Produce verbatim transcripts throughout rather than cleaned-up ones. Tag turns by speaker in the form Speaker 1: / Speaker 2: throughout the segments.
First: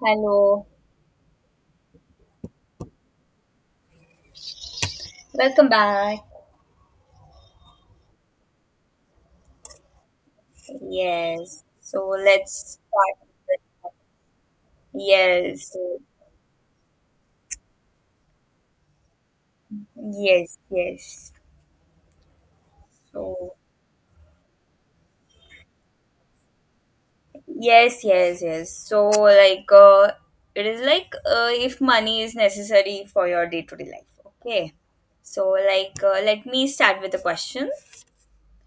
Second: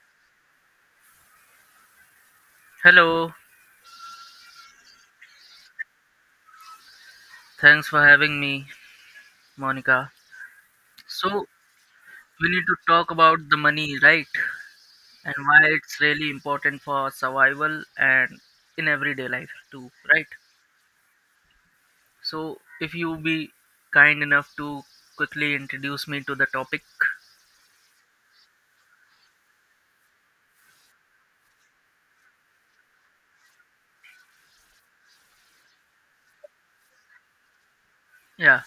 Speaker 1: Hello,
Speaker 2: Hello,
Speaker 1: welcome back.
Speaker 2: thanks for having me, Monica. So,
Speaker 1: Yes, so
Speaker 2: we need to
Speaker 1: let's
Speaker 2: talk
Speaker 1: start.
Speaker 2: about the money, right? And why
Speaker 1: Yes,
Speaker 2: it's really important for survival and in everyday life too, right?
Speaker 1: yes, yes.
Speaker 2: So, if you be
Speaker 1: So,
Speaker 2: kind enough to quickly introduce me to the topic.
Speaker 1: yes, yes, yes. So, like, uh, it is like uh, if money is necessary for your day to day life. Okay. So, like, uh, let me start with a question.
Speaker 2: Yeah,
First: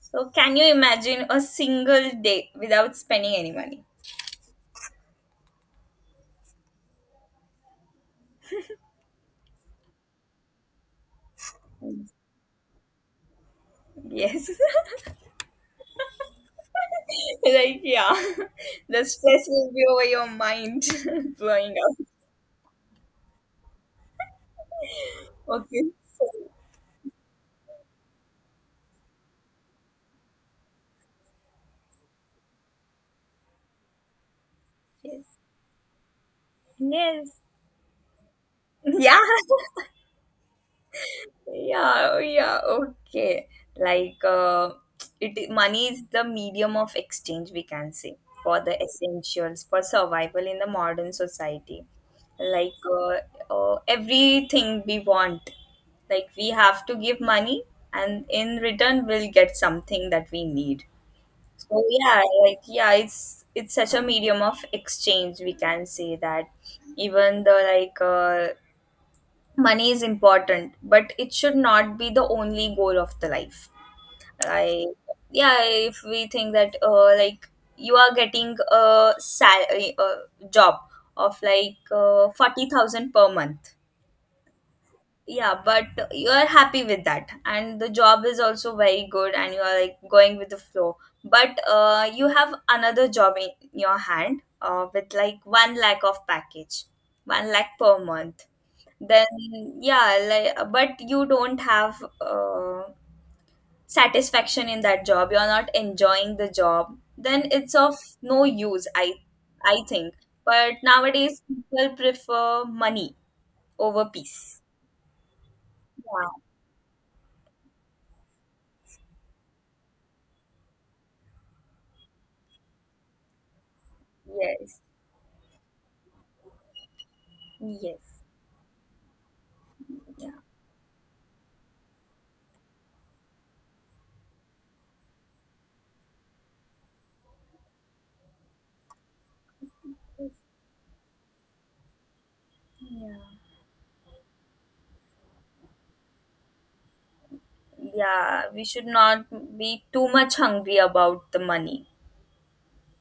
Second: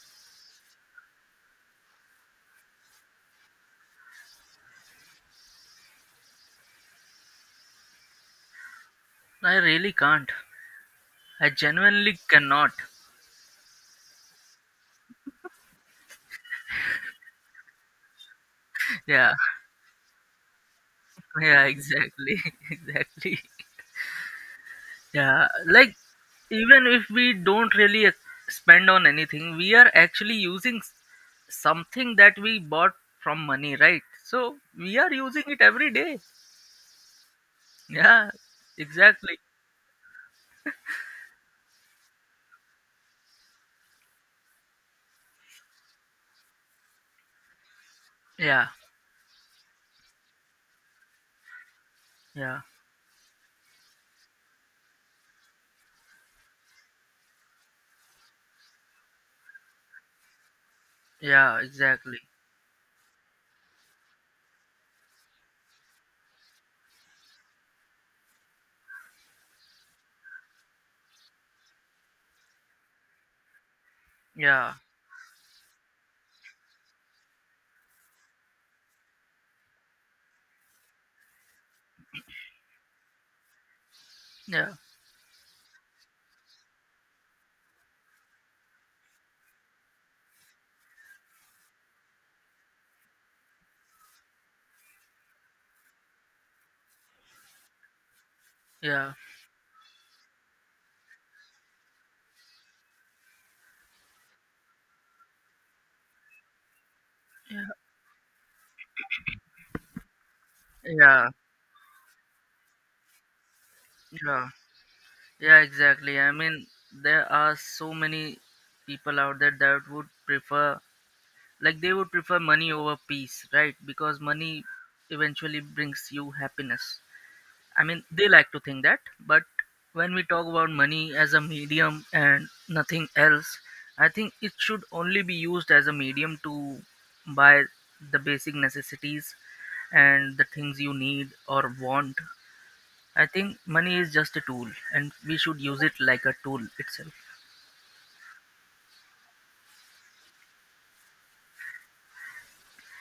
Speaker 1: So, can you imagine a single day without spending any money?
Speaker 2: I really can't. I genuinely cannot.
Speaker 1: Yes. like yeah, the
Speaker 2: Yeah,
Speaker 1: stress will be over your mind
Speaker 2: yeah,
Speaker 1: blowing up.
Speaker 2: exactly, exactly. Yeah,
Speaker 1: Okay,
Speaker 2: like
Speaker 1: so,
Speaker 2: even if we don't really ex- spend on anything, we are actually using s- something that we bought from money, right? So we are
Speaker 1: yes,
Speaker 2: using it every day.
Speaker 1: yes,
Speaker 2: Yeah,
Speaker 1: yeah.
Speaker 2: exactly.
Speaker 1: Yeah, yeah, okay. like uh, it Money is the medium of exchange, we can say, for
Speaker 2: Yeah,
Speaker 1: the essentials for survival in the modern society.
Speaker 2: yeah,
Speaker 1: like uh, uh, Everything we want, like, we have to give money, and in return we'll get something that we need.
Speaker 2: yeah,
Speaker 1: So yeah,
Speaker 2: exactly.
Speaker 1: like, yeah, it's it's such a medium of exchange, we can say, that even the like uh, money is important, but it should not be the only goal of the life.
Speaker 2: Yeah,
Speaker 1: I Yeah, if we think that uh, like, you are getting a sal- a job of like uh, forty thousand per month.
Speaker 2: yeah,
Speaker 1: Yeah, but you are happy with that, and the job is also very good, and you are like going with the flow, but uh, you have another job in your hand, uh, with like one lakh of package, one lakh per month.
Speaker 2: yeah,
Speaker 1: Then, yeah, like, but you don't have uh, satisfaction in that job, you're not enjoying the job, then it's of no use, i i think. But
Speaker 2: yeah,
Speaker 1: nowadays people prefer money over
Speaker 2: yeah,
Speaker 1: peace.
Speaker 2: yeah, exactly.
Speaker 1: Yeah,
Speaker 2: I mean, there are so many people out there that would prefer Like they would prefer money over peace, right? Because money
Speaker 1: yes.
Speaker 2: eventually brings you happiness. I mean,
Speaker 1: Yes.
Speaker 2: they like to think that, but when we
Speaker 1: Yeah.
Speaker 2: talk about money as a medium and nothing else, I think it should only be used as a medium to buy the basic necessities and the things you need or want. I
Speaker 1: Yeah.
Speaker 2: think money is just a tool and we should use it like a tool itself.
Speaker 1: Yeah. We should not be too much hungry about the money.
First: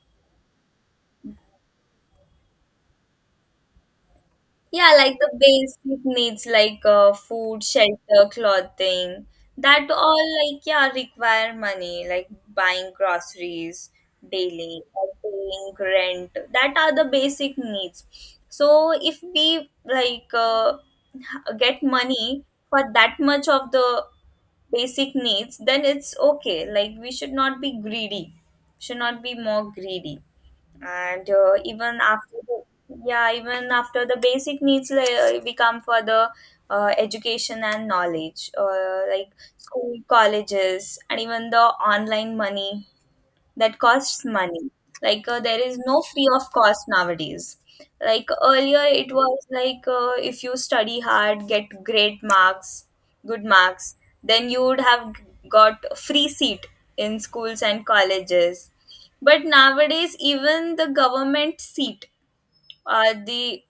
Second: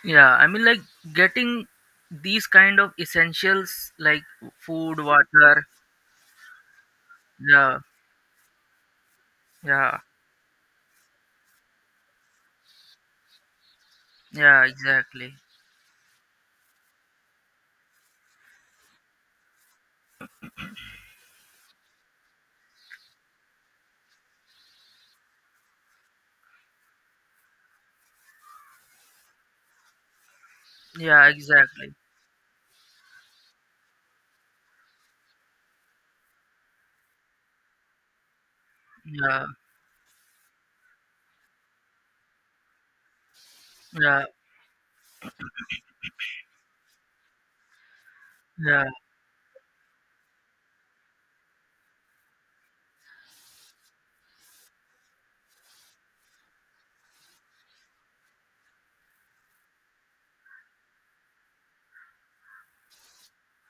Speaker 2: Yeah, I mean, like getting these kind of essentials like
Speaker 1: Yeah,
Speaker 2: food,
Speaker 1: like the
Speaker 2: water.
Speaker 1: basic needs, like uh, food,
Speaker 2: Yeah,
Speaker 1: shelter, clothing. That
Speaker 2: yeah,
Speaker 1: all, like, yeah, require money, like buying groceries
Speaker 2: yeah,
Speaker 1: daily or
Speaker 2: exactly.
Speaker 1: paying rent. That are the basic needs. So if we like uh, h- get money for that much of the basic needs, then it's okay. Like, we should not be greedy, should not be more greedy.
Speaker 2: Yeah,
Speaker 1: And uh,
Speaker 2: exactly.
Speaker 1: even after the, yeah, even after the basic needs, like, uh, we come for the uh, education and knowledge, uh, like
Speaker 2: Yeah,
Speaker 1: school, colleges, and even the online money, that costs
Speaker 2: yeah,
Speaker 1: money. Like uh, there is no free of cost nowadays. Like earlier,
Speaker 2: yeah,
Speaker 1: it was like uh, if you study hard, get great marks, good marks, then you would have got a free seat in schools and colleges. But nowadays, even the government seat, uh, the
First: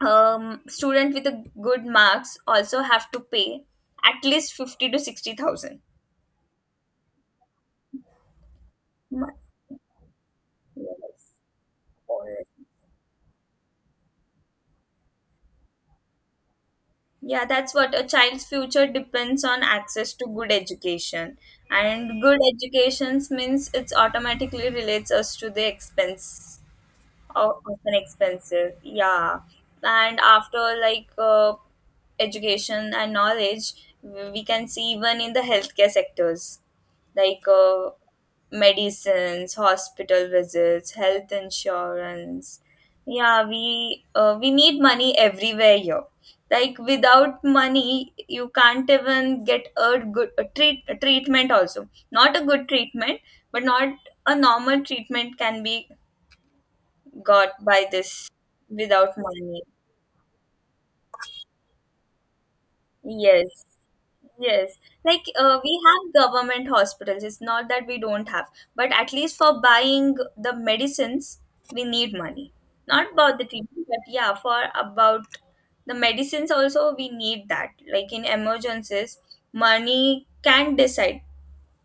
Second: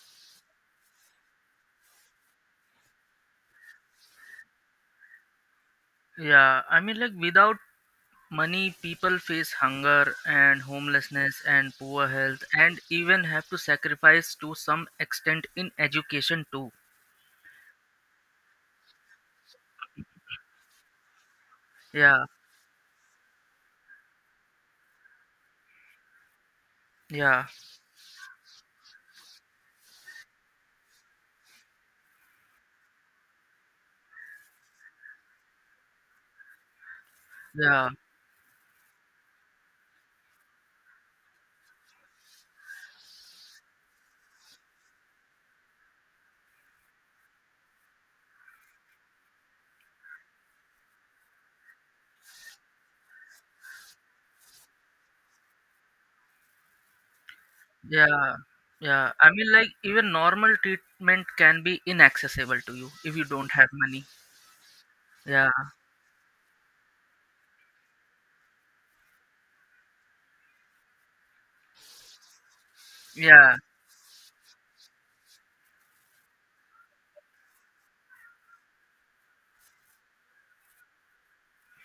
Speaker 1: um, student with the good marks also have to pay at least fifty to sixty thousand.
Speaker 2: yeah. I mean, like without money, people
Speaker 1: Yes.
Speaker 2: face hunger and
Speaker 1: Yes.
Speaker 2: homelessness and poor health, and even have to sacrifice to some extent in education too.
Speaker 1: Yeah, that's what, a child's future depends on access to good education. And
Speaker 2: Yeah,
Speaker 1: good education means it's automatically relates us to the expense,
Speaker 2: yeah,
Speaker 1: o- often expensive. Yeah. And after like uh, education and knowledge, we can see even in the healthcare sectors, like
Speaker 2: yeah.
Speaker 1: uh, medicines, hospital visits, health insurance. Yeah, we uh, we need money everywhere here. Like without money you can't even get a good a treat a treatment, also not a good treatment, but not, a normal treatment can be got by this
Speaker 2: Yeah, yeah.
Speaker 1: without
Speaker 2: I mean,
Speaker 1: money.
Speaker 2: like even normal treatment can be inaccessible to you if you
Speaker 1: Yes,
Speaker 2: don't have money.
Speaker 1: yes. Like
Speaker 2: Yeah,
Speaker 1: uh, we have government hospitals. It's not that we don't have, but at least for buying the medicines, we need money. Not about the
Speaker 2: yeah,
Speaker 1: treatment, but yeah, for about the medicines also we need that. Like in emergencies, money can decide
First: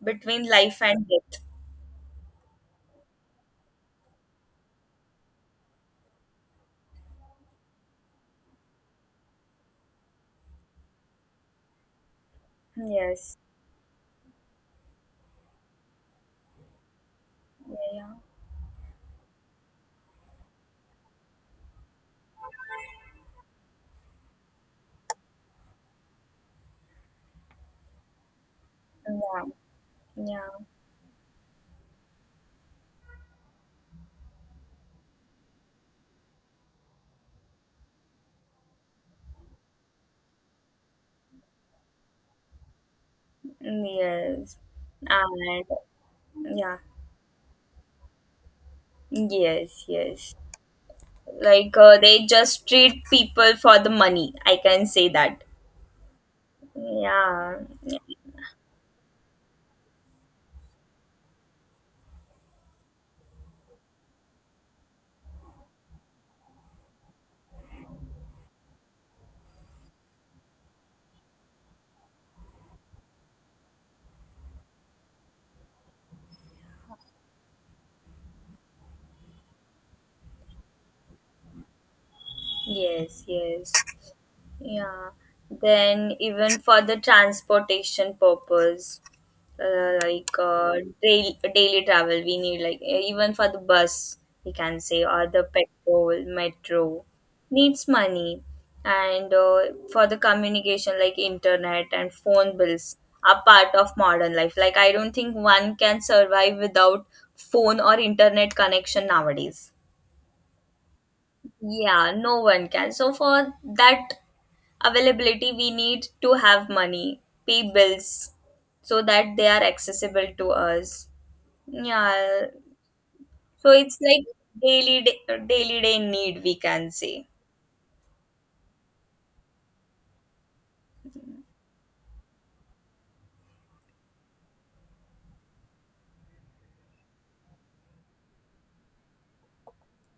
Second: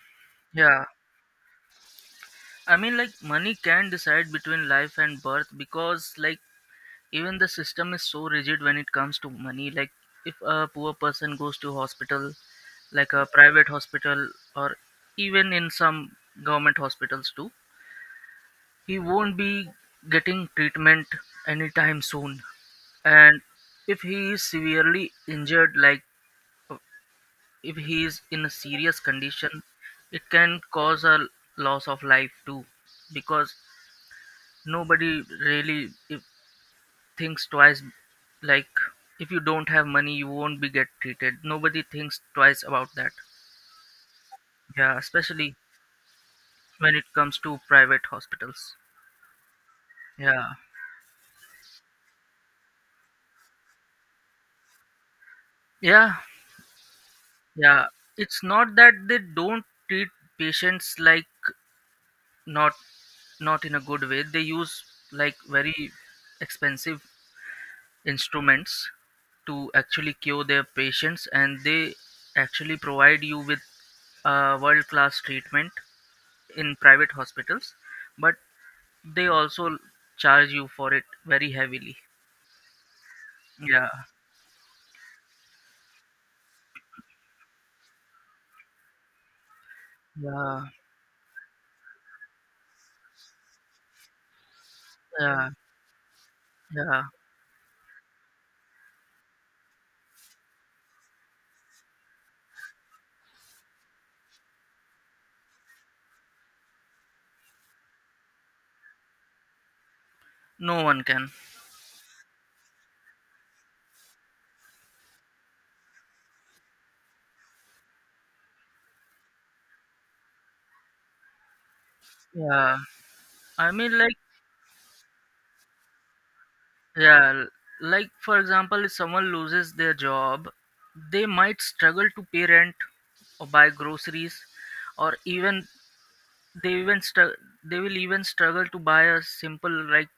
Speaker 1: between life
Speaker 2: yeah.
Speaker 1: and death.
Speaker 2: I mean, like money can decide between life and birth because, like, even the system is so rigid when it comes to money. Like, if a poor person goes to hospital, like a
Speaker 1: Yes.
Speaker 2: private hospital or even in some government hospitals too,
Speaker 1: Yeah.
Speaker 2: he won't be getting treatment anytime soon, and if he is severely injured like uh, if he is in a serious
Speaker 1: Yeah.
Speaker 2: condition,
Speaker 1: Yeah,
Speaker 2: it
Speaker 1: yeah,
Speaker 2: can cause a loss of life too because nobody really if, thinks twice. Like, if you don't have money, you won't be get treated. Nobody thinks twice about that.
Speaker 1: yes,
Speaker 2: Yeah, especially
Speaker 1: and yeah.
Speaker 2: when it comes to private hospitals.
Speaker 1: Yes, yes.
Speaker 2: Yeah.
Speaker 1: Like uh, they just treat people for the money, I can say that.
Speaker 2: Yeah.
Speaker 1: Yeah.
Speaker 2: Yeah, it's not that they don't treat patients like not, not in a good way. They use like very expensive instruments to actually cure their patients, and they actually provide you with uh, world class treatment in private hospitals, but they also charge you for it very heavily.
Speaker 1: Yes, yes.
Speaker 2: Yeah.
Speaker 1: Yeah. Then even for the transportation purpose, uh, like
Speaker 2: Yeah.
Speaker 1: uh, daily, daily travel, we need, like uh, even for the bus, we can say, or the
Speaker 2: Yeah.
Speaker 1: petrol,
Speaker 2: Yeah,
Speaker 1: metro, needs money. And uh, for the communication, like internet and phone bills, are part of modern life. Like, I don't think one can survive without phone or internet connection nowadays.
Speaker 2: no one can.
Speaker 1: Yeah, no one can. So for that availability, we need to have money, pay bills, so that they are accessible to us. Yeah,
Speaker 2: Yeah,
Speaker 1: so
Speaker 2: I mean,
Speaker 1: it's
Speaker 2: like
Speaker 1: like daily day, daily day need, we can say.
Speaker 2: yeah, l- like for example, if someone loses their job, they might struggle to pay rent or buy groceries, or even they even str- they will even struggle to buy a simple like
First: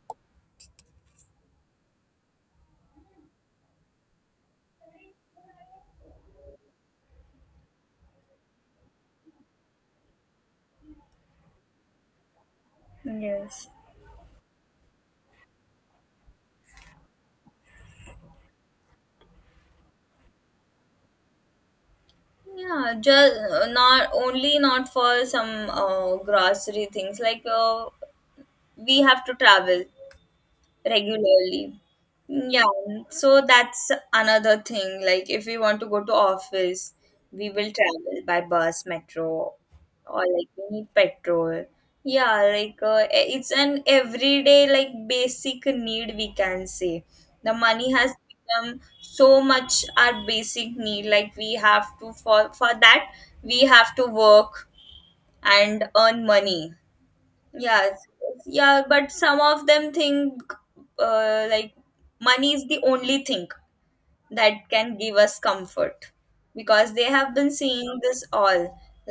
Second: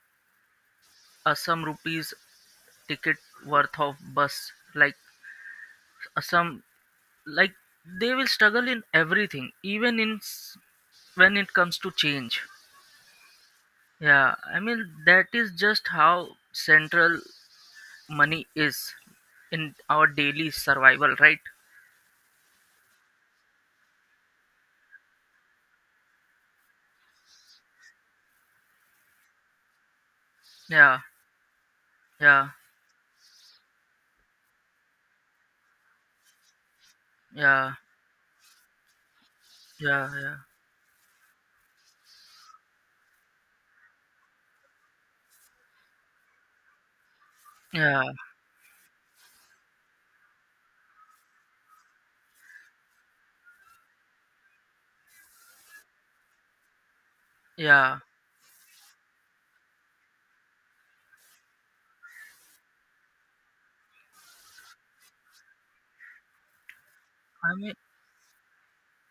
Speaker 2: a some rupees ticket worth of bus, like a some like they will struggle in everything, even in s- when it comes to change.
Speaker 1: Yes.
Speaker 2: Yeah, I mean that is just how central money is in our daily survival, right?
Speaker 1: Yeah, just uh, not only, not for some uh, grocery things, like uh, we have to travel
Speaker 2: Yeah,
Speaker 1: regularly.
Speaker 2: yeah,
Speaker 1: Yeah, so that's another thing. Like if we want to go to office, we will
Speaker 2: yeah,
Speaker 1: travel by bus, metro,
Speaker 2: yeah,
Speaker 1: or
Speaker 2: yeah,
Speaker 1: like we need petrol. Yeah, like uh, e- it's an everyday like basic need, we can say. The money
Speaker 2: yeah,
Speaker 1: has become so much our basic need. Like, we have to, for for that we have to work and earn money. Yeah,
Speaker 2: yeah.
Speaker 1: it's- it's- yeah, but some of them think uh, like, money is the only thing that can give us comfort, because they have been
Speaker 2: I mean,
Speaker 1: seeing this all,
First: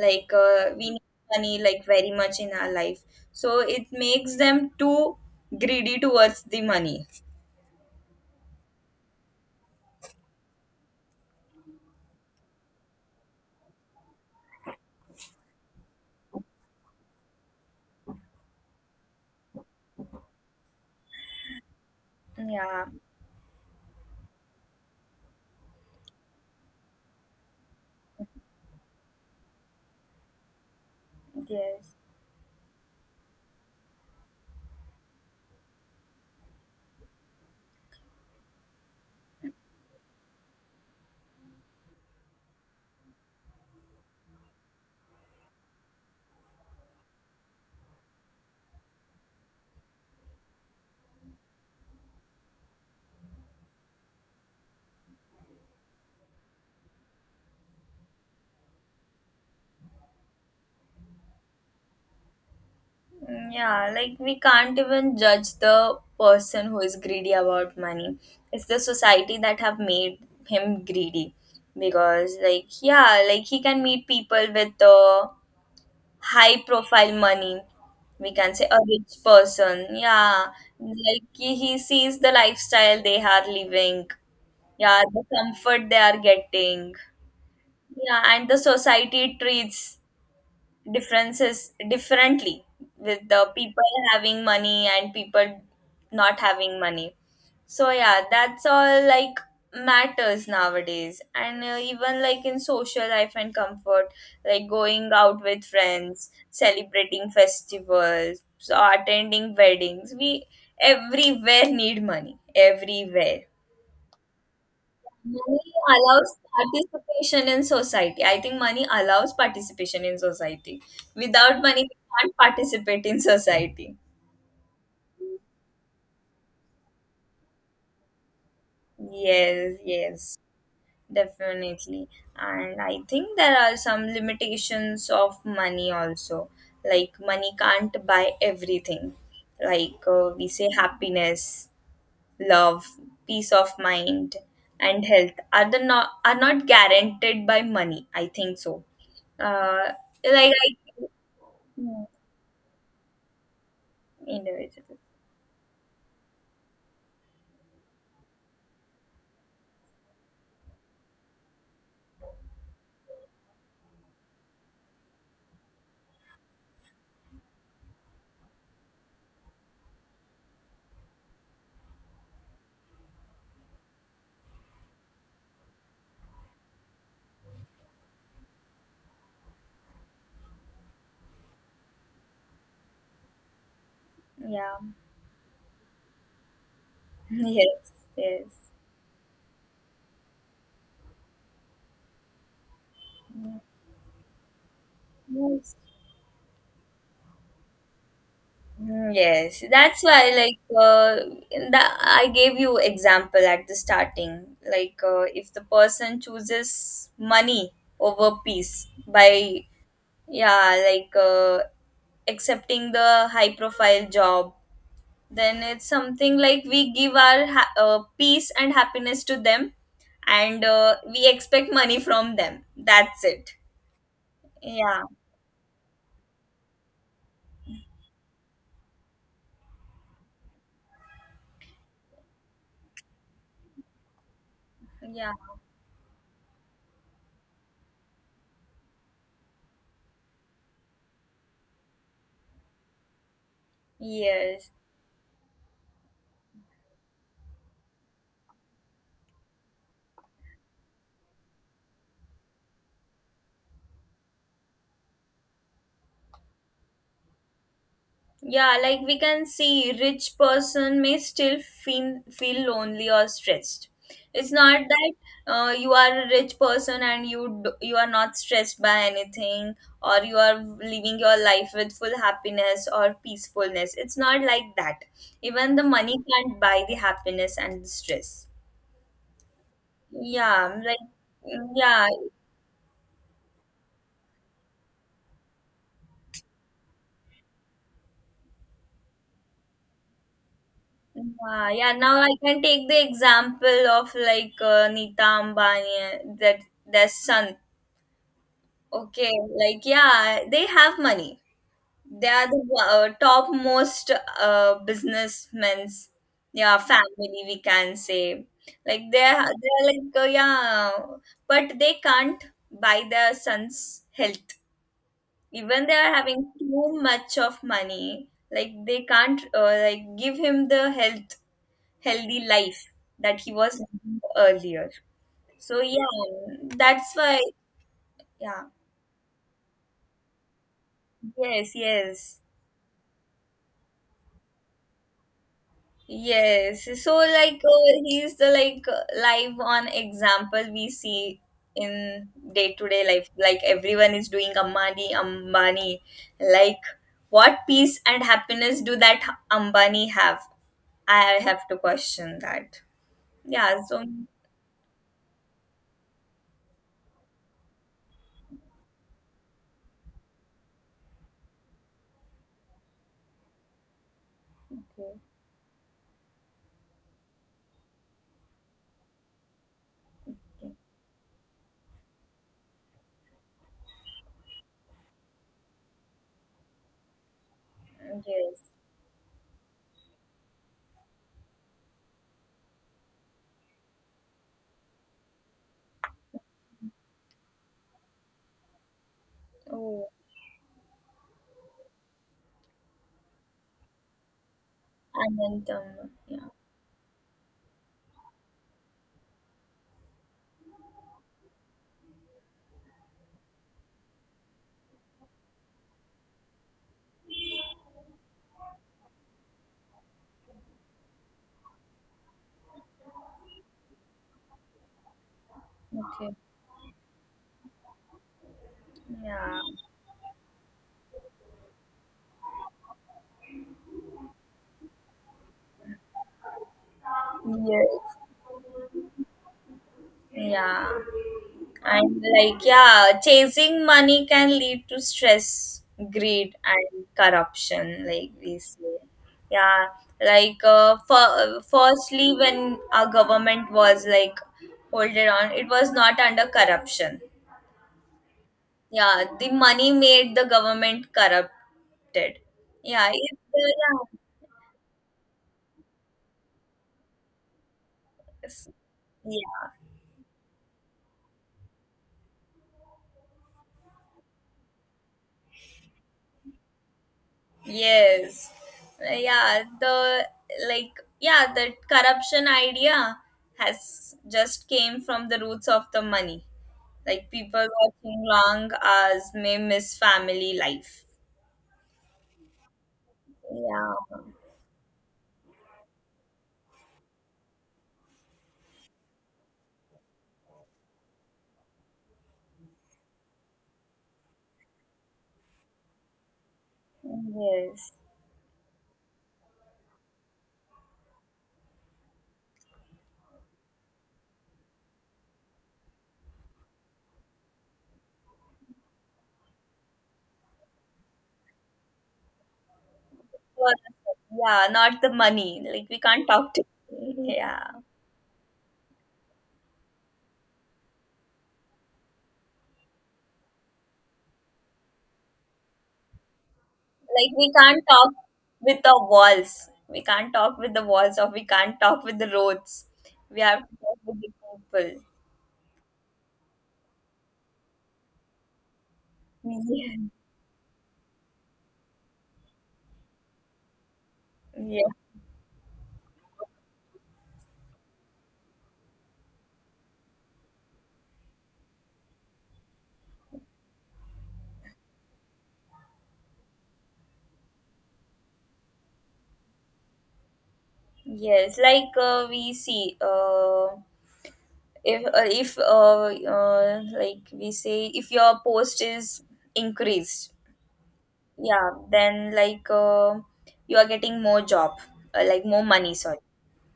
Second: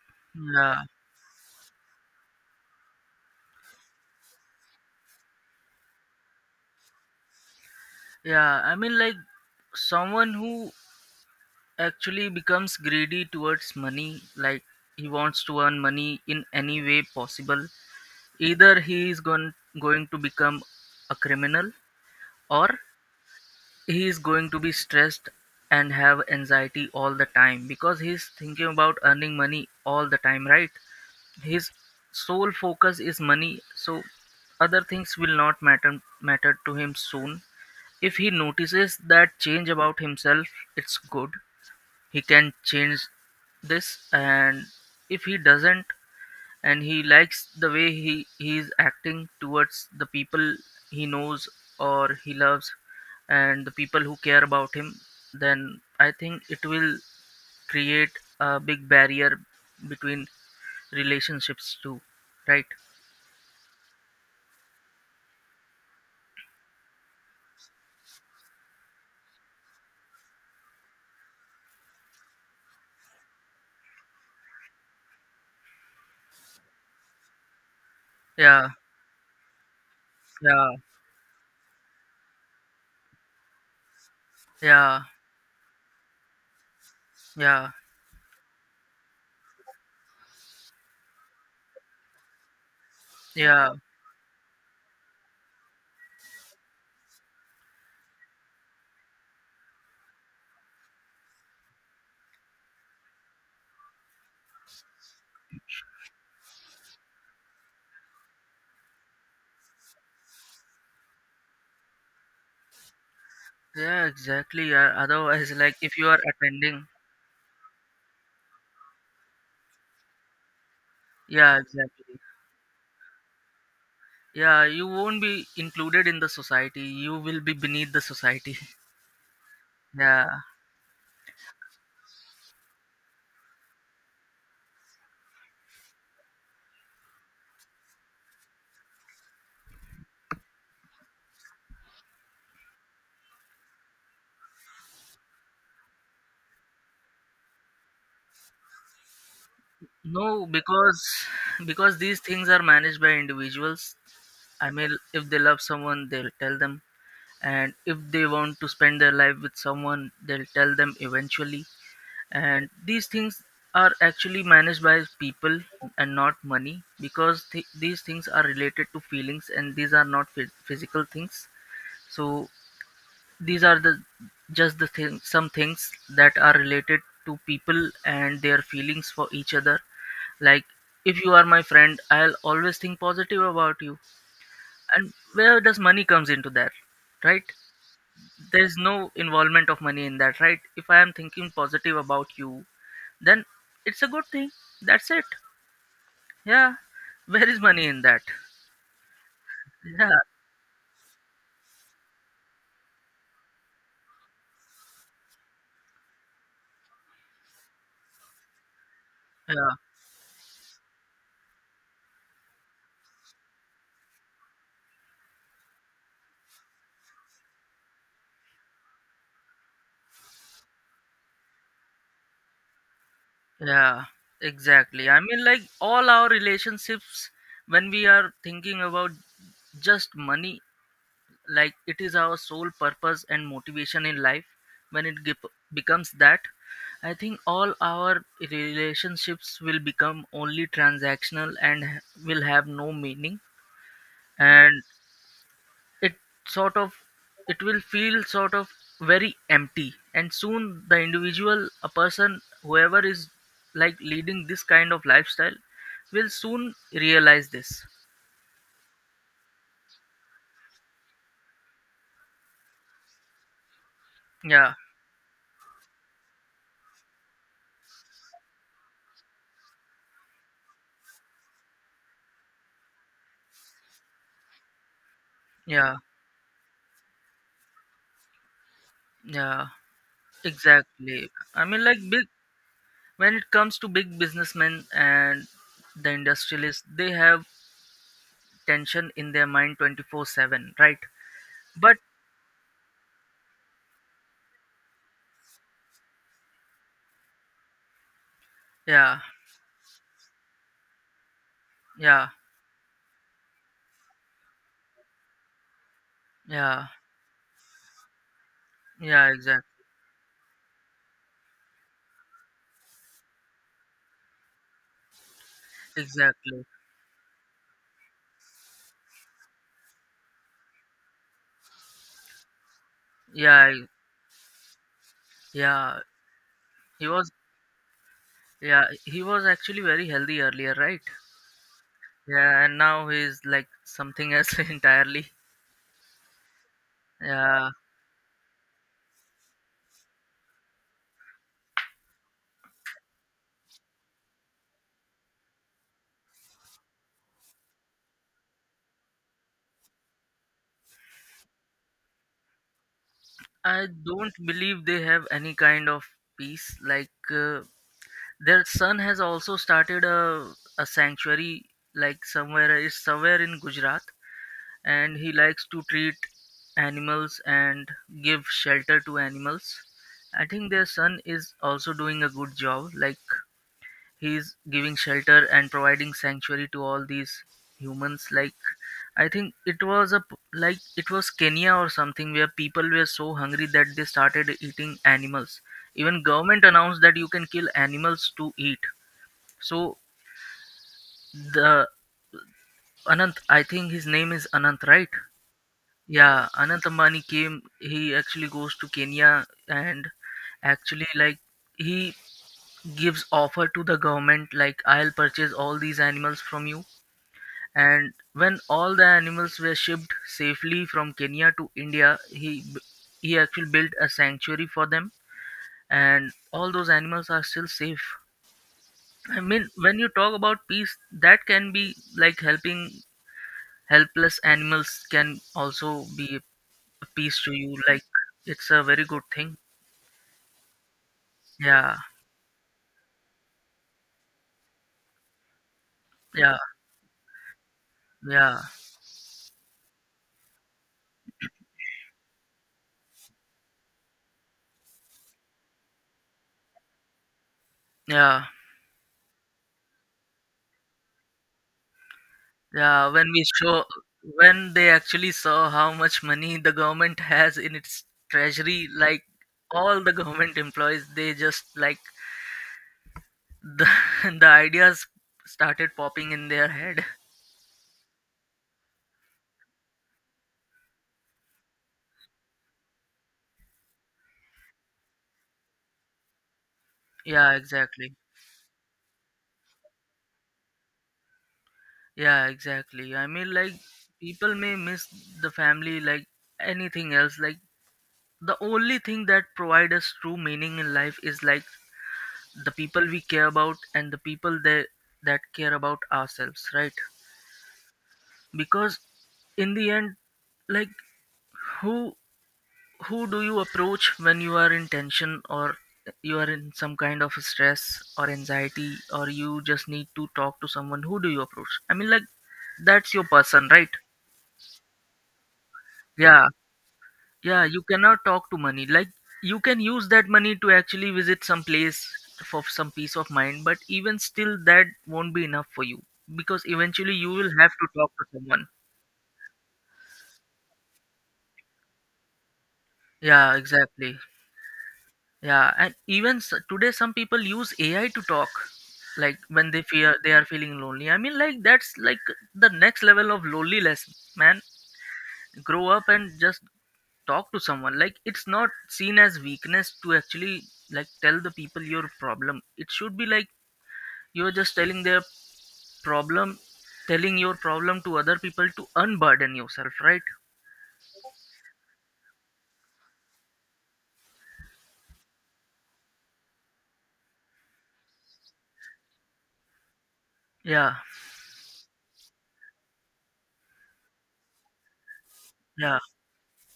Speaker 1: like uh,
Speaker 2: yeah,
Speaker 1: we need money like very much in our life. So it makes them too greedy towards the money.
Speaker 2: yeah. I mean, like someone who actually becomes greedy towards money, like he wants to earn money in any way possible. Either he is going going to become a criminal, or
Speaker 1: Yeah,
Speaker 2: he is going to be stressed and have anxiety all the time because he's thinking about earning money all the time, right? His
Speaker 1: yes.
Speaker 2: sole focus is money, so other things will not matter matter to him soon. If he notices that change about himself, it's good, he can change this, and if he doesn't, and he likes the way he he is acting towards the people he knows or he loves and the people who care about him, then I think it will create a big barrier between relationships too, right?
Speaker 1: Mm, yeah, like, we can't even judge the person who is greedy about money. It's the society that have made him greedy, because like, yeah, like he can meet people with uh, high profile money. We can say
Speaker 2: Yeah,
Speaker 1: a rich person. Yeah,
Speaker 2: yeah,
Speaker 1: like he, he sees the lifestyle they are living.
Speaker 2: yeah,
Speaker 1: Yeah, the comfort they are getting.
Speaker 2: yeah,
Speaker 1: Yeah, and the society treats differences differently with the
Speaker 2: yeah,
Speaker 1: people having money and people not having money. So yeah, that's all like matters nowadays. And uh, even like in social life and comfort, like going out with friends, celebrating festivals, or attending weddings, we everywhere need money, everywhere.
Speaker 2: yeah, exactly. Yeah, otherwise
Speaker 1: Money
Speaker 2: like if you are
Speaker 1: allows
Speaker 2: attending,
Speaker 1: participation in society. I think money allows participation in society.
Speaker 2: yeah,
Speaker 1: Without money, we
Speaker 2: exactly,
Speaker 1: can't participate in society.
Speaker 2: yeah, you won't be included in the society, you will be beneath the society.
Speaker 1: Yes,
Speaker 2: Yeah.
Speaker 1: yes, definitely. And I think there are some limitations of money also. Like, money can't buy everything. Like, uh, we say happiness, love, peace of mind, and health are the, not are not guaranteed by money, I think so. Uh,
Speaker 2: No,
Speaker 1: like I,
Speaker 2: because because
Speaker 1: yeah,
Speaker 2: these things are managed by individuals. I mean,
Speaker 1: individual.
Speaker 2: if they love someone, they'll tell them, and if they want to spend their life with someone, they'll tell them eventually. And these things are actually managed by people and not money because th- these things are related to feelings and these are not phy- physical things. So these are the just the thing, some things that are related to people and their feelings for each other like, if you are my friend, I'll always think positive about you.
Speaker 1: Yeah.
Speaker 2: And where does money comes into that, right?
Speaker 1: Yes. Yes.
Speaker 2: There's no involvement of money in that, right? If I am thinking positive about you, then it's a good thing. That's it.
Speaker 1: Yes.
Speaker 2: Yeah. Where is money in that?
Speaker 1: Mm, yes, that's
Speaker 2: Yeah.
Speaker 1: why like uh, the, I gave you example at the starting. Like uh, if the person chooses money over peace by,
Speaker 2: Yeah.
Speaker 1: yeah, like uh, accepting the high profile job, then it's something like we give our ha- uh, peace and happiness to them, and uh, we expect money from them, that's it.
Speaker 2: Yeah,
Speaker 1: Yeah,
Speaker 2: exactly. I mean, like all our relationships, when we are thinking about just money, like it is our sole purpose and motivation in life, when it
Speaker 1: yeah,
Speaker 2: gep- becomes that, I think all our relationships will become only transactional and h- will have no meaning,
Speaker 1: yes.
Speaker 2: and it sort of, it will feel sort of very empty, and soon the individual, a person whoever is like leading this kind of lifestyle will soon realize this.
Speaker 1: Yeah, like we can see, rich person may still feel feel lonely or stressed. It's
Speaker 2: Yeah,
Speaker 1: not that uh, you are a rich person and you d- you are not stressed by anything, or you are living your life with full happiness or peacefulness. It's not like that. Even the
Speaker 2: yeah,
Speaker 1: money can't buy the happiness and the stress.
Speaker 2: yeah,
Speaker 1: Yeah, like,
Speaker 2: exactly. I mean, like
Speaker 1: yeah,
Speaker 2: big when it comes to big businessmen and the industrialists, they have tension in their mind twenty four seven, right?
Speaker 1: yeah, yeah.
Speaker 2: But
Speaker 1: Now I can take the example of like uh, Nita Ambani, that their son.
Speaker 2: yeah,
Speaker 1: Okay, like, yeah, they have money. They
Speaker 2: yeah,
Speaker 1: are the uh, top most uh, businessmen's, yeah,
Speaker 2: yeah,
Speaker 1: family we can say. Like,
Speaker 2: yeah,
Speaker 1: they're
Speaker 2: exactly,
Speaker 1: they're like uh, yeah, but they can't buy their son's health. Even they are having
Speaker 2: exactly,
Speaker 1: too much of money, like they can't, uh, like, give him the health healthy life that he
Speaker 2: yeah
Speaker 1: was
Speaker 2: I-
Speaker 1: earlier. So
Speaker 2: yeah
Speaker 1: yeah,
Speaker 2: he
Speaker 1: that's
Speaker 2: was.
Speaker 1: why, yeah,
Speaker 2: Yeah, he was actually very healthy earlier, right?
Speaker 1: yes, yes.
Speaker 2: Yeah, and now he's like something else entirely.
Speaker 1: Yes. So like
Speaker 2: Yeah,
Speaker 1: uh, he's the like uh, live on example we see in day to day life. Like, everyone is doing Ambani, Ambani. Like, what peace and happiness do that Ambani have? I have to question that. Yeah.
Speaker 2: I
Speaker 1: So
Speaker 2: don't believe they have any kind of peace. Like, uh, their son has also started a, a sanctuary like somewhere, it's somewhere in Gujarat, and he likes to treat animals and give shelter to animals. I think their son is also doing a good job, like he's giving shelter and providing sanctuary to all these humans like
Speaker 1: yes.
Speaker 2: I think it was a p- like it was Kenya or something where people were so hungry that they started eating animals. Even government announced that you can kill animals to eat, so
Speaker 1: Oh,
Speaker 2: the Anant, I think his name is Anant, right?
Speaker 1: Anantam.
Speaker 2: Yeah,
Speaker 1: Yeah.
Speaker 2: Anant Ambani came. He actually goes to Kenya and actually like he gives offer to the government like I'll purchase all these animals from you. And when all the animals were shipped safely from Kenya to India, he b- he actually built a sanctuary for them, and
Speaker 1: Okay.
Speaker 2: all those animals are still safe. I
Speaker 1: Yeah.
Speaker 2: mean, when you talk about peace, that can be like helping helpless animals can also be a piece to you like
Speaker 1: Yes.
Speaker 2: it's a very good thing.
Speaker 1: Yeah.
Speaker 2: Yeah,
Speaker 1: And like, yeah, chasing money can lead to stress, greed,
Speaker 2: yeah,
Speaker 1: and corruption, like we
Speaker 2: yeah,
Speaker 1: say. Yeah, like, uh, for, firstly, when our government was like, hold it on, it was not under corruption.
Speaker 2: yeah,
Speaker 1: Yeah, the money made the government corrupted.
Speaker 2: yeah,
Speaker 1: Yeah,
Speaker 2: when
Speaker 1: it,
Speaker 2: we show
Speaker 1: yeah.
Speaker 2: when they actually saw how much money the government has in its treasury, like
Speaker 1: Yes.
Speaker 2: all the government employees, they just like the, the ideas started popping in their head.
Speaker 1: Yes. Uh, Yeah, the, like, yeah, the corruption idea has just came from the roots of the money. Like,
Speaker 2: Yeah,
Speaker 1: people
Speaker 2: exactly.
Speaker 1: watching long hours may miss family life.
Speaker 2: Yeah, exactly, I mean, like
Speaker 1: Yeah.
Speaker 2: people may miss the family like anything else, like the only thing that provide us true meaning in life is like the people we care about and the people that that care about ourselves, right?
Speaker 1: Yes.
Speaker 2: Because in the end, like who who do you approach when you are in tension, or you are in some kind of stress or anxiety, or you just need to talk to someone, who do you approach, I mean like that's your person,
Speaker 1: Well,
Speaker 2: right?
Speaker 1: yeah, not the money. Like, we can't
Speaker 2: Yeah.
Speaker 1: talk to,
Speaker 2: Yeah,
Speaker 1: yeah.
Speaker 2: you cannot talk to money. Like you can use that money to actually visit some place for some peace of mind, but even still that won't be enough for you because eventually you
Speaker 1: Like, we
Speaker 2: will have
Speaker 1: can't
Speaker 2: to talk
Speaker 1: talk
Speaker 2: to someone.
Speaker 1: with the walls. We can't talk with the walls or we can't talk with the roads. We
Speaker 2: Yeah,
Speaker 1: have to talk
Speaker 2: exactly.
Speaker 1: with the people.
Speaker 2: Yeah, and even s- today some people use A I to talk like when they fear they are feeling lonely. I mean like that's like the next level of loneliness, man.
Speaker 1: Yeah.
Speaker 2: Grow up and just talk to someone, like it's not seen as weakness to actually like tell the people your problem, it should be like you're just telling their problem, telling your problem to other people to unburden yourself, right?
Speaker 1: Yes, like, uh, we see, uh, if uh, if uh, uh, like we say, if your post is increased,
Speaker 2: Yeah,
Speaker 1: yeah, then like uh, you are getting more job, uh, like more money,
Speaker 2: yeah,
Speaker 1: sorry,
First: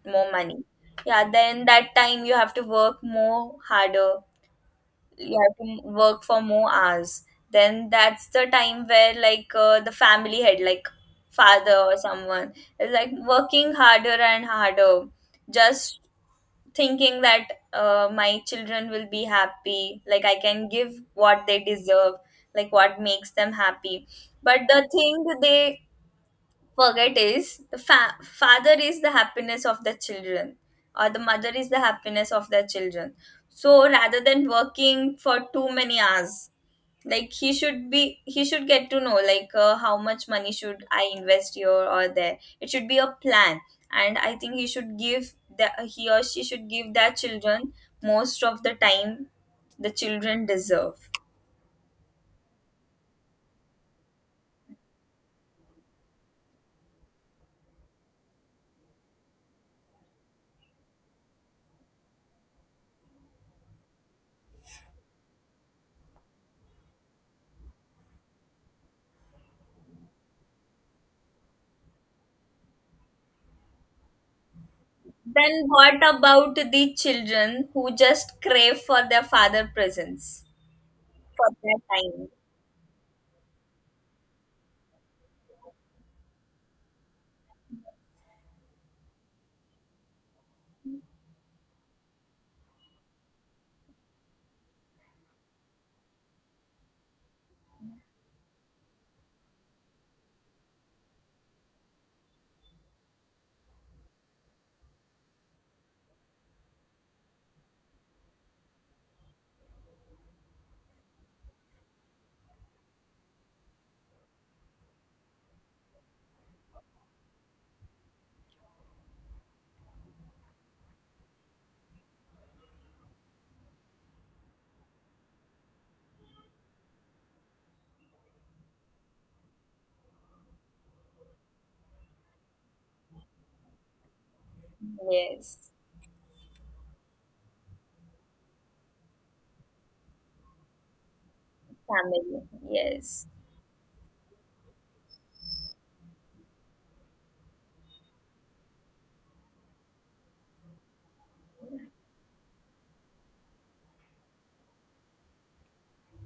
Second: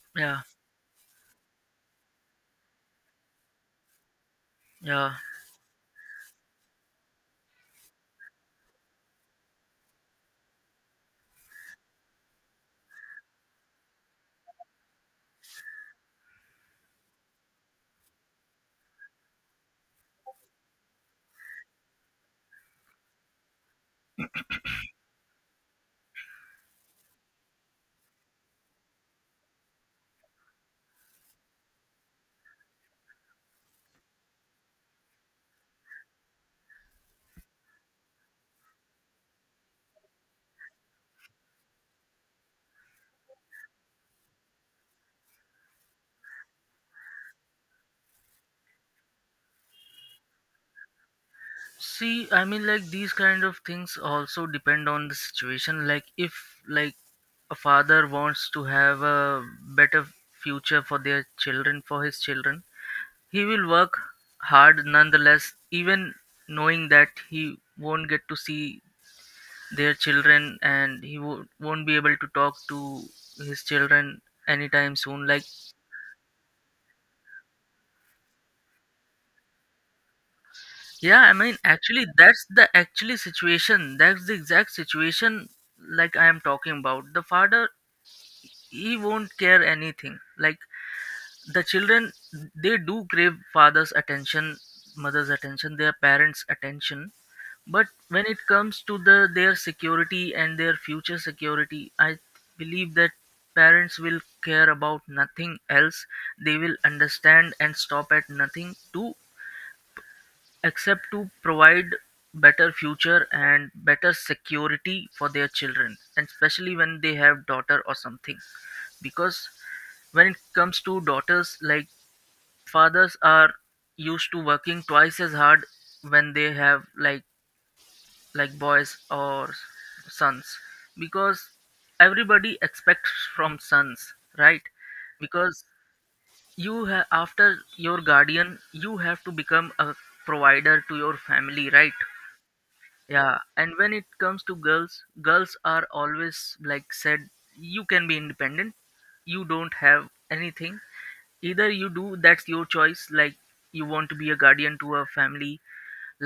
Speaker 1: more
Speaker 2: yeah,
Speaker 1: money. Yeah, then that time you have to work more harder.
Speaker 2: yeah,
Speaker 1: You have to work for more hours. Then that's the time where like uh, the family head, like father or someone, is like working harder and harder just thinking that uh, my children will be happy, like I can give what they deserve, like what makes them happy. But the thing they forget is the fa- father is the happiness of the children, or the mother is the happiness of their children. So rather than working for too many hours, like he should be he should get to know like, uh, how much money should I invest here or there? It should be a plan. And I think he should give, that he or she should give their children most of the time the children deserve.
Speaker 2: see I mean like these kind of things also depend on the situation like if like a father wants to have a better future for their children for his children, he will work hard nonetheless, even knowing that he won't get to see their children and he wo- won't be able to talk to his children anytime soon. Like,
Speaker 1: Then what about the children who just crave for their father presence,
Speaker 2: yeah, I
Speaker 1: for
Speaker 2: mean,
Speaker 1: their
Speaker 2: actually,
Speaker 1: time?
Speaker 2: that's the actually situation. That's the exact situation like I am talking about. The father, he won't care anything. Like the children, they do crave father's attention, mother's attention, their parents' attention. But when it comes to the their security and their future security, I believe that parents will care about nothing else. They will understand and stop at nothing to accept to provide better future and better security for their children, and especially when they have daughter or something. Because when it comes to daughters, like, fathers are used to working twice as hard when they have, like, like boys or sons, because everybody expects from sons, right? Because
Speaker 1: Yes.
Speaker 2: you ha- after your guardian you have to become a provider to your family, right?
Speaker 1: Family. Yes.
Speaker 2: Yeah, and when it comes to girls, girls are always, like, said you can be independent, you don't have anything, either you do, that's your choice. Like, you want to be a guardian to a family,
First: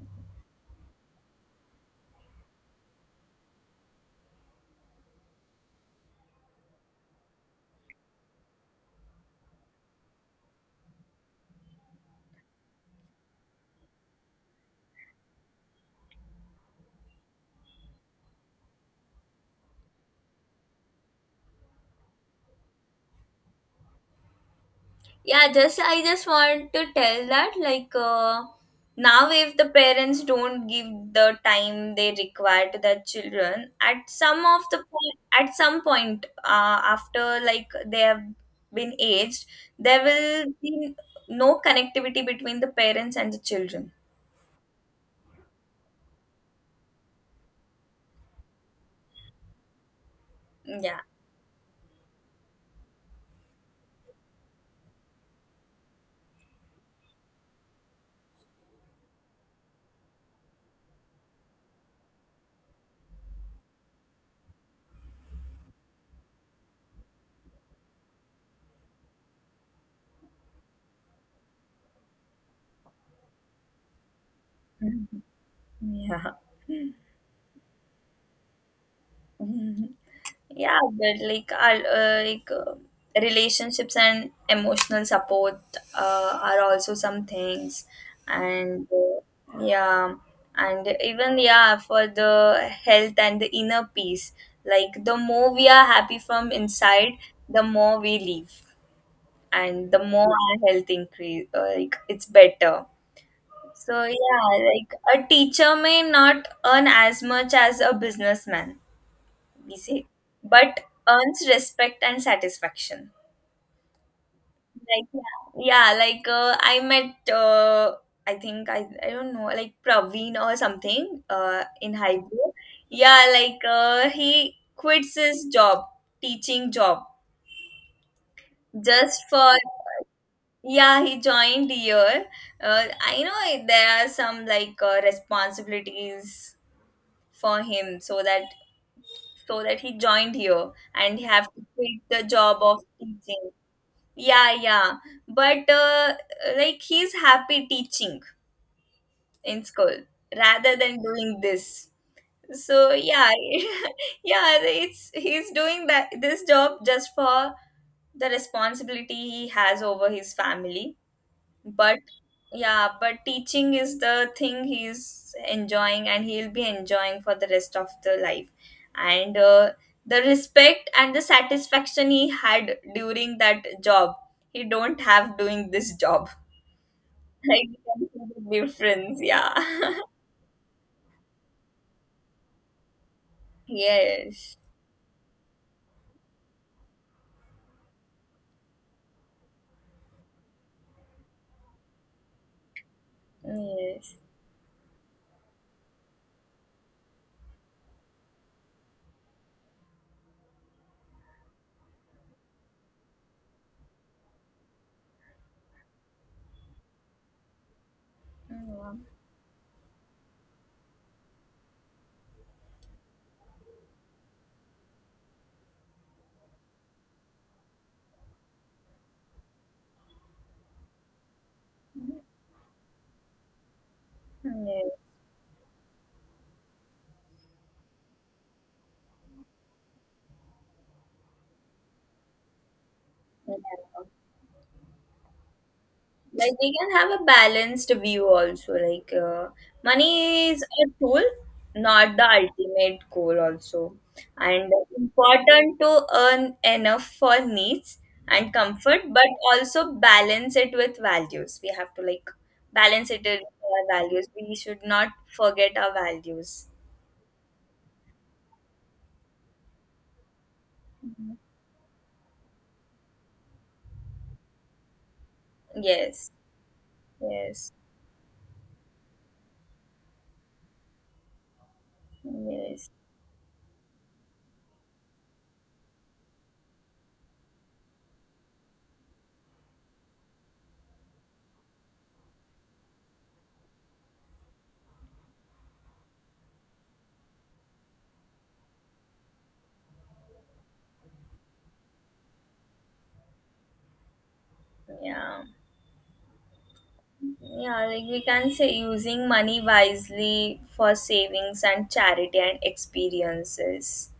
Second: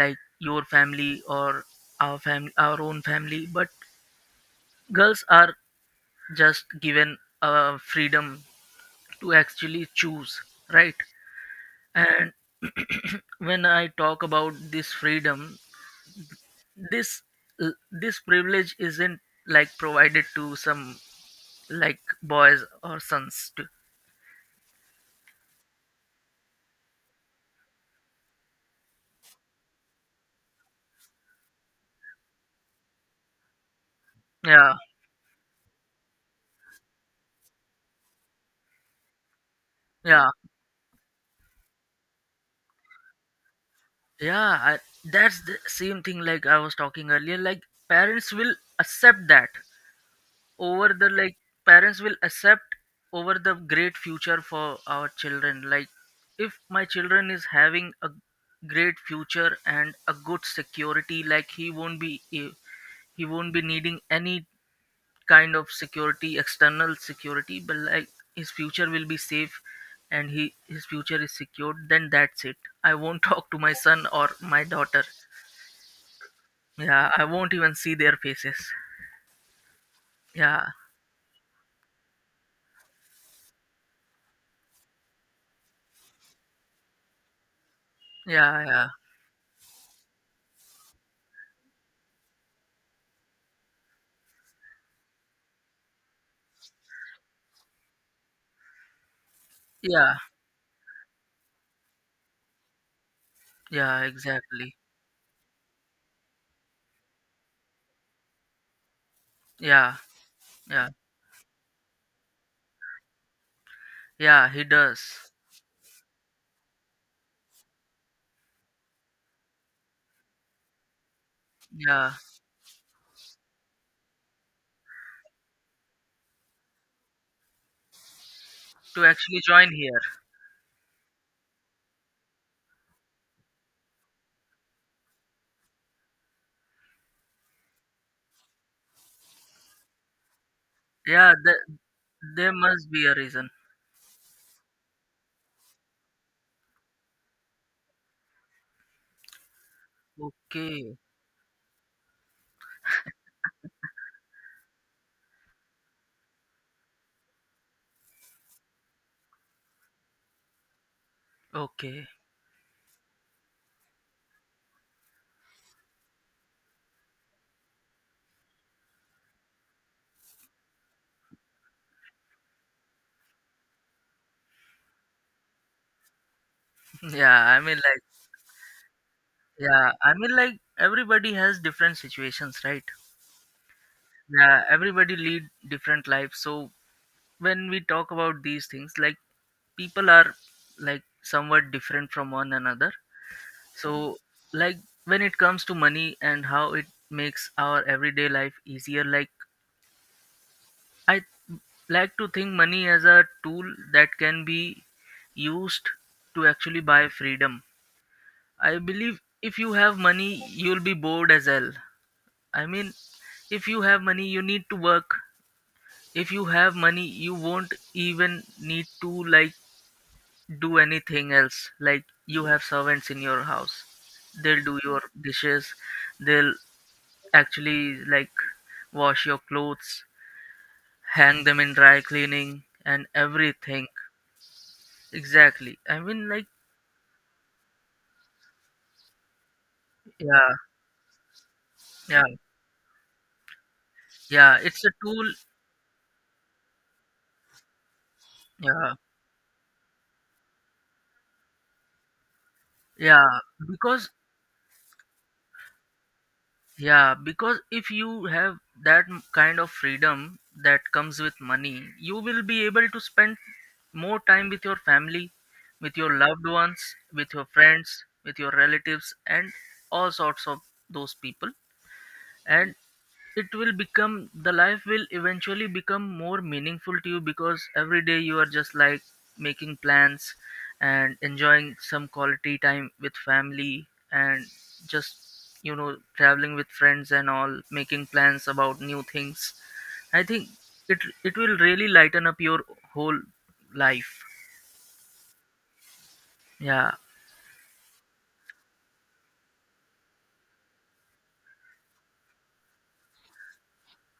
Speaker 2: like your family or our family, our own family. But girls are just given uh, freedom to actually choose, right? And when I talk about this freedom, this this privilege isn't, like, provided to some, like, boys or sons too.
Speaker 1: Yeah, just I just want to tell that like, uh, now if the parents don't give the time they require to their children at some of
Speaker 2: Yeah,
Speaker 1: the point at some point, uh, after like they have been aged, there
Speaker 2: yeah,
Speaker 1: will be no connectivity between the parents and the children.
Speaker 2: yeah. I, that's the same thing, like I was talking earlier. Like, parents will accept that over
Speaker 1: Yeah.
Speaker 2: the, like, parents will accept over the great future for our children. Like, if my children is having a great future and a good security, like, he won't be he won't be needing any kind of security, external security, but like his future will be safe. And he his future is secured, then that's it. I won't talk to my son or my daughter. Yeah, I won't even see their faces.
Speaker 1: Yeah.
Speaker 2: Yeah,
Speaker 1: Yeah, but like, I'll, uh, like uh, relationships and emotional support uh, are also some things,
Speaker 2: yeah,
Speaker 1: and
Speaker 2: yeah,
Speaker 1: uh, yeah, and even yeah, for the health and the inner peace. Like the more we are happy from inside, the more we leave, and the
Speaker 2: yeah,
Speaker 1: more our health increase. Uh, like it's better.
Speaker 2: yeah,
Speaker 1: So yeah,
Speaker 2: exactly.
Speaker 1: like a teacher may not earn as much as a businessman
Speaker 2: Yeah,
Speaker 1: easy, but
Speaker 2: yeah,
Speaker 1: earns respect and satisfaction.
Speaker 2: yeah. He
Speaker 1: Like
Speaker 2: does.
Speaker 1: yeah, yeah, like uh, I met uh, I think I I don't know, like Praveen or something, uh, in
Speaker 2: Yeah,
Speaker 1: high school. Yeah, like uh, he quits his job, teaching job,
Speaker 2: to
Speaker 1: just
Speaker 2: actually
Speaker 1: for,
Speaker 2: join here.
Speaker 1: yeah, he joined here. Uh, I know there are some like uh, responsibilities for him, so that so that he joined here and
Speaker 2: Yeah,
Speaker 1: have to
Speaker 2: the,
Speaker 1: quit the
Speaker 2: there
Speaker 1: job of
Speaker 2: must be a reason.
Speaker 1: teaching. Yeah, yeah. But uh, like he's happy teaching in school rather
Speaker 2: Okay,
Speaker 1: than doing this. So yeah, yeah, it's he's doing that this job just for the responsibility he has over his family. But
Speaker 2: okay.
Speaker 1: yeah, but teaching is the thing he's enjoying, and he'll be enjoying for the rest of the life. And uh, the respect and the satisfaction he had during that job, he don't have doing this job.
Speaker 2: Yeah, I
Speaker 1: Like
Speaker 2: mean, like,
Speaker 1: you, the difference, yeah.
Speaker 2: yeah, I mean, like, everybody has different situations, right?
Speaker 1: Yes.
Speaker 2: Yeah, everybody lead different lives. So when we talk about these things, like, people are, like, somewhat different from one another.
Speaker 1: Yes.
Speaker 2: So, like, when it comes to money and how it makes our everyday life easier, like, I like to think money as a tool that can be used to actually buy freedom. I
Speaker 1: Mm.
Speaker 2: believe if you have money, you'll be bored as hell. I mean, if you have money, you need to work. If you have money, you won't even need to, like, do anything else. Like, you have servants in your house, they'll do
Speaker 1: Yes.
Speaker 2: your dishes, they'll actually, like, wash your clothes, hang them in dry cleaning, and everything.
Speaker 1: Yeah.
Speaker 2: Exactly. I mean, like,
Speaker 1: Like they can have a balanced view also, like uh, money
Speaker 2: yeah,
Speaker 1: is a tool, not
Speaker 2: yeah,
Speaker 1: the ultimate goal also.
Speaker 2: yeah.
Speaker 1: And
Speaker 2: It's a tool.
Speaker 1: important to earn enough for needs and
Speaker 2: Yeah,
Speaker 1: comfort, but also balance it with values. We have to like balance it
Speaker 2: yeah.
Speaker 1: with our
Speaker 2: Because,
Speaker 1: values. We should not forget our values.
Speaker 2: yeah, because if you have that m- kind of freedom that comes with
Speaker 1: Mhm.
Speaker 2: money, you will be able to spend more time with your family, with your
Speaker 1: Yes.
Speaker 2: loved ones, with your
Speaker 1: Yes.
Speaker 2: friends, with your relatives, and all sorts of those people. And
Speaker 1: Yes.
Speaker 2: it will become, the life will eventually become more meaningful to you, because every day you are just, like, making plans and enjoying some quality time with family and just, you know traveling with friends and all, making plans about new things. I think it it will really lighten up your whole life.
Speaker 1: Yeah.
Speaker 2: Yeah,
Speaker 1: Yeah, like we can say using money wisely for savings and charity and experiences.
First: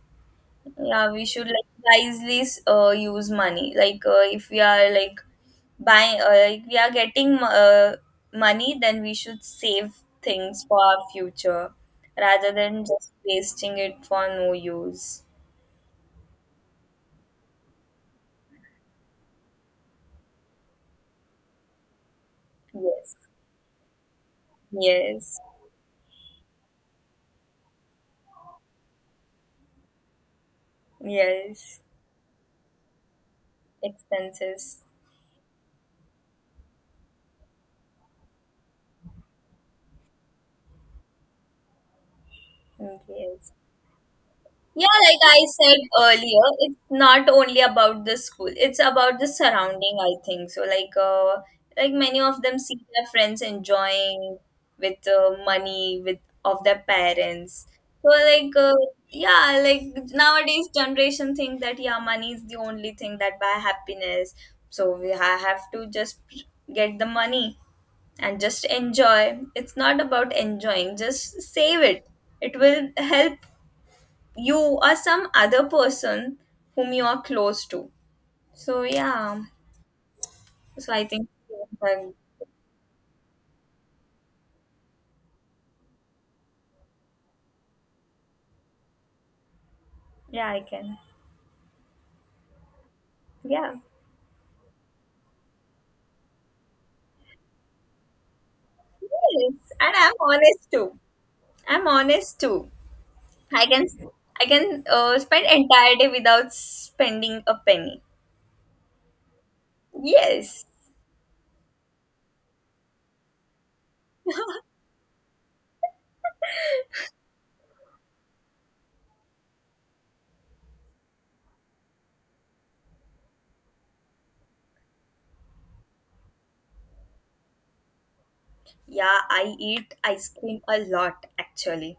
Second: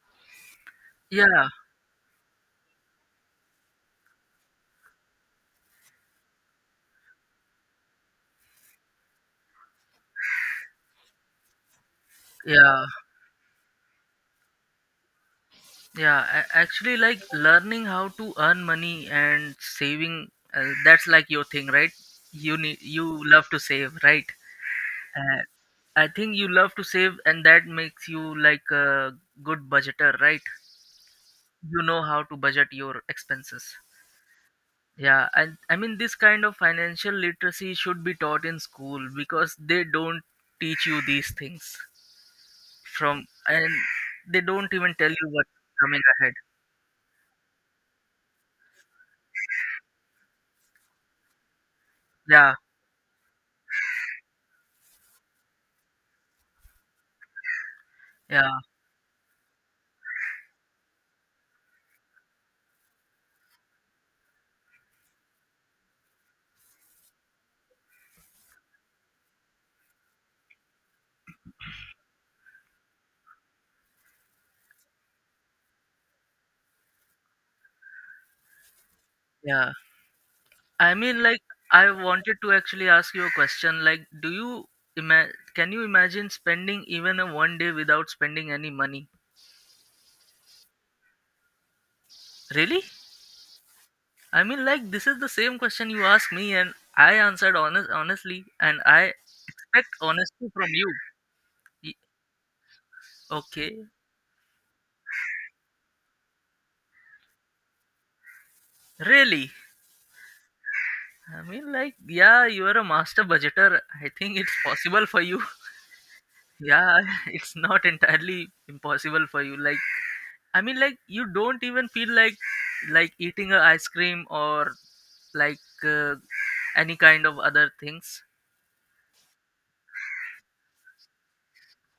Speaker 1: Yeah, we should
Speaker 2: yeah,
Speaker 1: like wisely uh, use money. Like, uh, if we are like buying, uh, like we are getting, uh, money, then we should save things for our future rather than
Speaker 2: yeah.
Speaker 1: just wasting it for no use.
Speaker 2: Yeah, a- actually, like, learning how to earn money and saving, uh, that's like your thing, right? You need, you
Speaker 1: Yes,
Speaker 2: love to save, right?
Speaker 1: yes,
Speaker 2: Uh, I think you love to save, and that makes you like a good budgeter, right?
Speaker 1: yes.
Speaker 2: You know how to budget your expenses.
Speaker 1: Expenses.
Speaker 2: Yeah, and I mean this kind of financial literacy should be taught in school, because they don't teach you these things from,
Speaker 1: Yes.
Speaker 2: and they don't even
Speaker 1: Yeah,
Speaker 2: tell
Speaker 1: like
Speaker 2: you
Speaker 1: I
Speaker 2: what's
Speaker 1: said
Speaker 2: coming ahead.
Speaker 1: earlier, it's not only about the school, it's about the surrounding, I think. So like, uh like many of
Speaker 2: Yeah,
Speaker 1: them see their friends enjoying with, uh, money with of their parents. So
Speaker 2: yeah,
Speaker 1: like, uh, yeah, like nowadays generation think that yeah, money is the only thing that buy happiness. So we ha- have to just get the money and just enjoy. It's not about enjoying, just save it. It will help you or some other person whom you are close to. So yeah,
Speaker 2: yeah. I
Speaker 1: so I
Speaker 2: mean,
Speaker 1: think
Speaker 2: like, I wanted to actually ask you a question. Like, do you ima- can you imagine spending even a one day without spending any money?
Speaker 1: yeah, I can.
Speaker 2: Really?
Speaker 1: Yeah,
Speaker 2: I mean, like, this is the same question you asked me, and I answered honest honestly, and I
Speaker 1: yes,
Speaker 2: expect
Speaker 1: and I'm
Speaker 2: honesty
Speaker 1: honest
Speaker 2: from you.
Speaker 1: too. I'm
Speaker 2: Y-
Speaker 1: honest too. I
Speaker 2: Okay,
Speaker 1: can I can uh, spend entire day without spending a penny.
Speaker 2: really?
Speaker 1: Yes.
Speaker 2: I mean, like, yeah, you are a master budgeter. I think it's possible for you. Yeah, it's not entirely impossible for you. Like, I mean, like, you don't even feel like like eating a ice cream or, like, uh, any kind of other things.
Speaker 1: Yeah, I eat ice cream a lot actually.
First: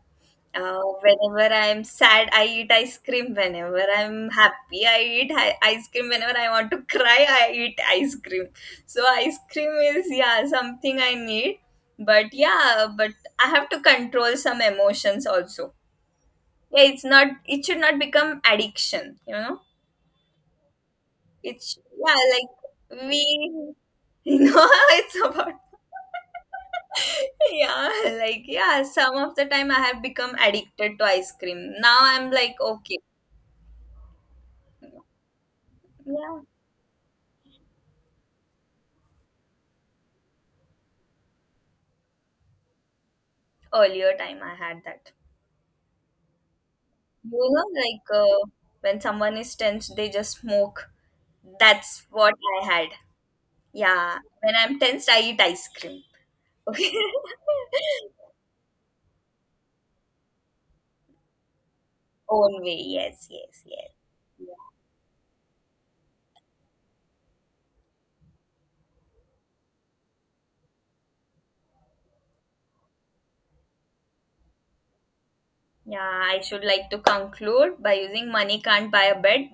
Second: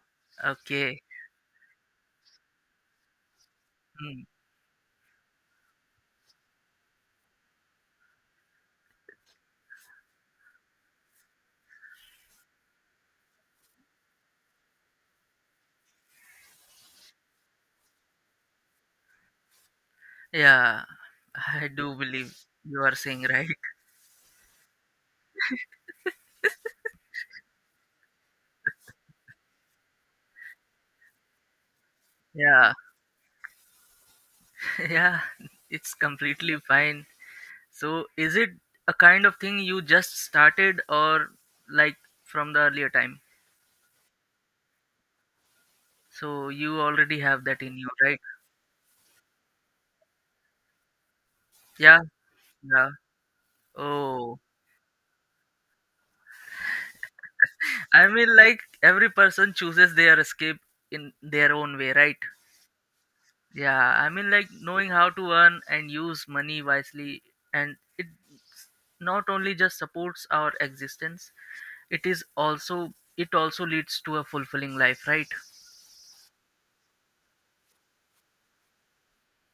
Speaker 1: Uh,
Speaker 2: Okay.
Speaker 1: whenever I'm sad, I eat ice cream. Whenever
Speaker 2: Hmm.
Speaker 1: I'm happy, I eat hi- ice cream. Whenever I want to cry, I eat ice cream. So ice cream is yeah something I need. But yeah, but I have to control some emotions also. Yeah, it's not. It should not become addiction. You know,
Speaker 2: Yeah, I
Speaker 1: it's
Speaker 2: do
Speaker 1: yeah
Speaker 2: believe you are
Speaker 1: like
Speaker 2: saying right.
Speaker 1: we. You know, how it's about yeah like yeah some of the time I have become addicted to ice cream now I'm like
Speaker 2: Yeah,
Speaker 1: okay.
Speaker 2: yeah, it's
Speaker 1: Yeah,
Speaker 2: completely fine. So, is it a kind of thing you just started or, like, from the earlier time?
Speaker 1: earlier time I had that.
Speaker 2: So you already have
Speaker 1: You
Speaker 2: that
Speaker 1: know,
Speaker 2: in you, right?
Speaker 1: like, uh, when someone is tensed, they just smoke.
Speaker 2: Yeah,
Speaker 1: That's what I had.
Speaker 2: yeah.
Speaker 1: Yeah,
Speaker 2: Oh.
Speaker 1: when I'm tensed, I eat ice cream. Okay.
Speaker 2: I mean, like, every person chooses their escape in their own way, right?
Speaker 1: Own way. Yes, yes, yes.
Speaker 2: Yeah, I mean, like, knowing how to earn and use money wisely, and it not only just supports our existence, it is also it also leads to a fulfilling life, right?
Speaker 1: Yeah, I should like to conclude by using money can't buy a bed,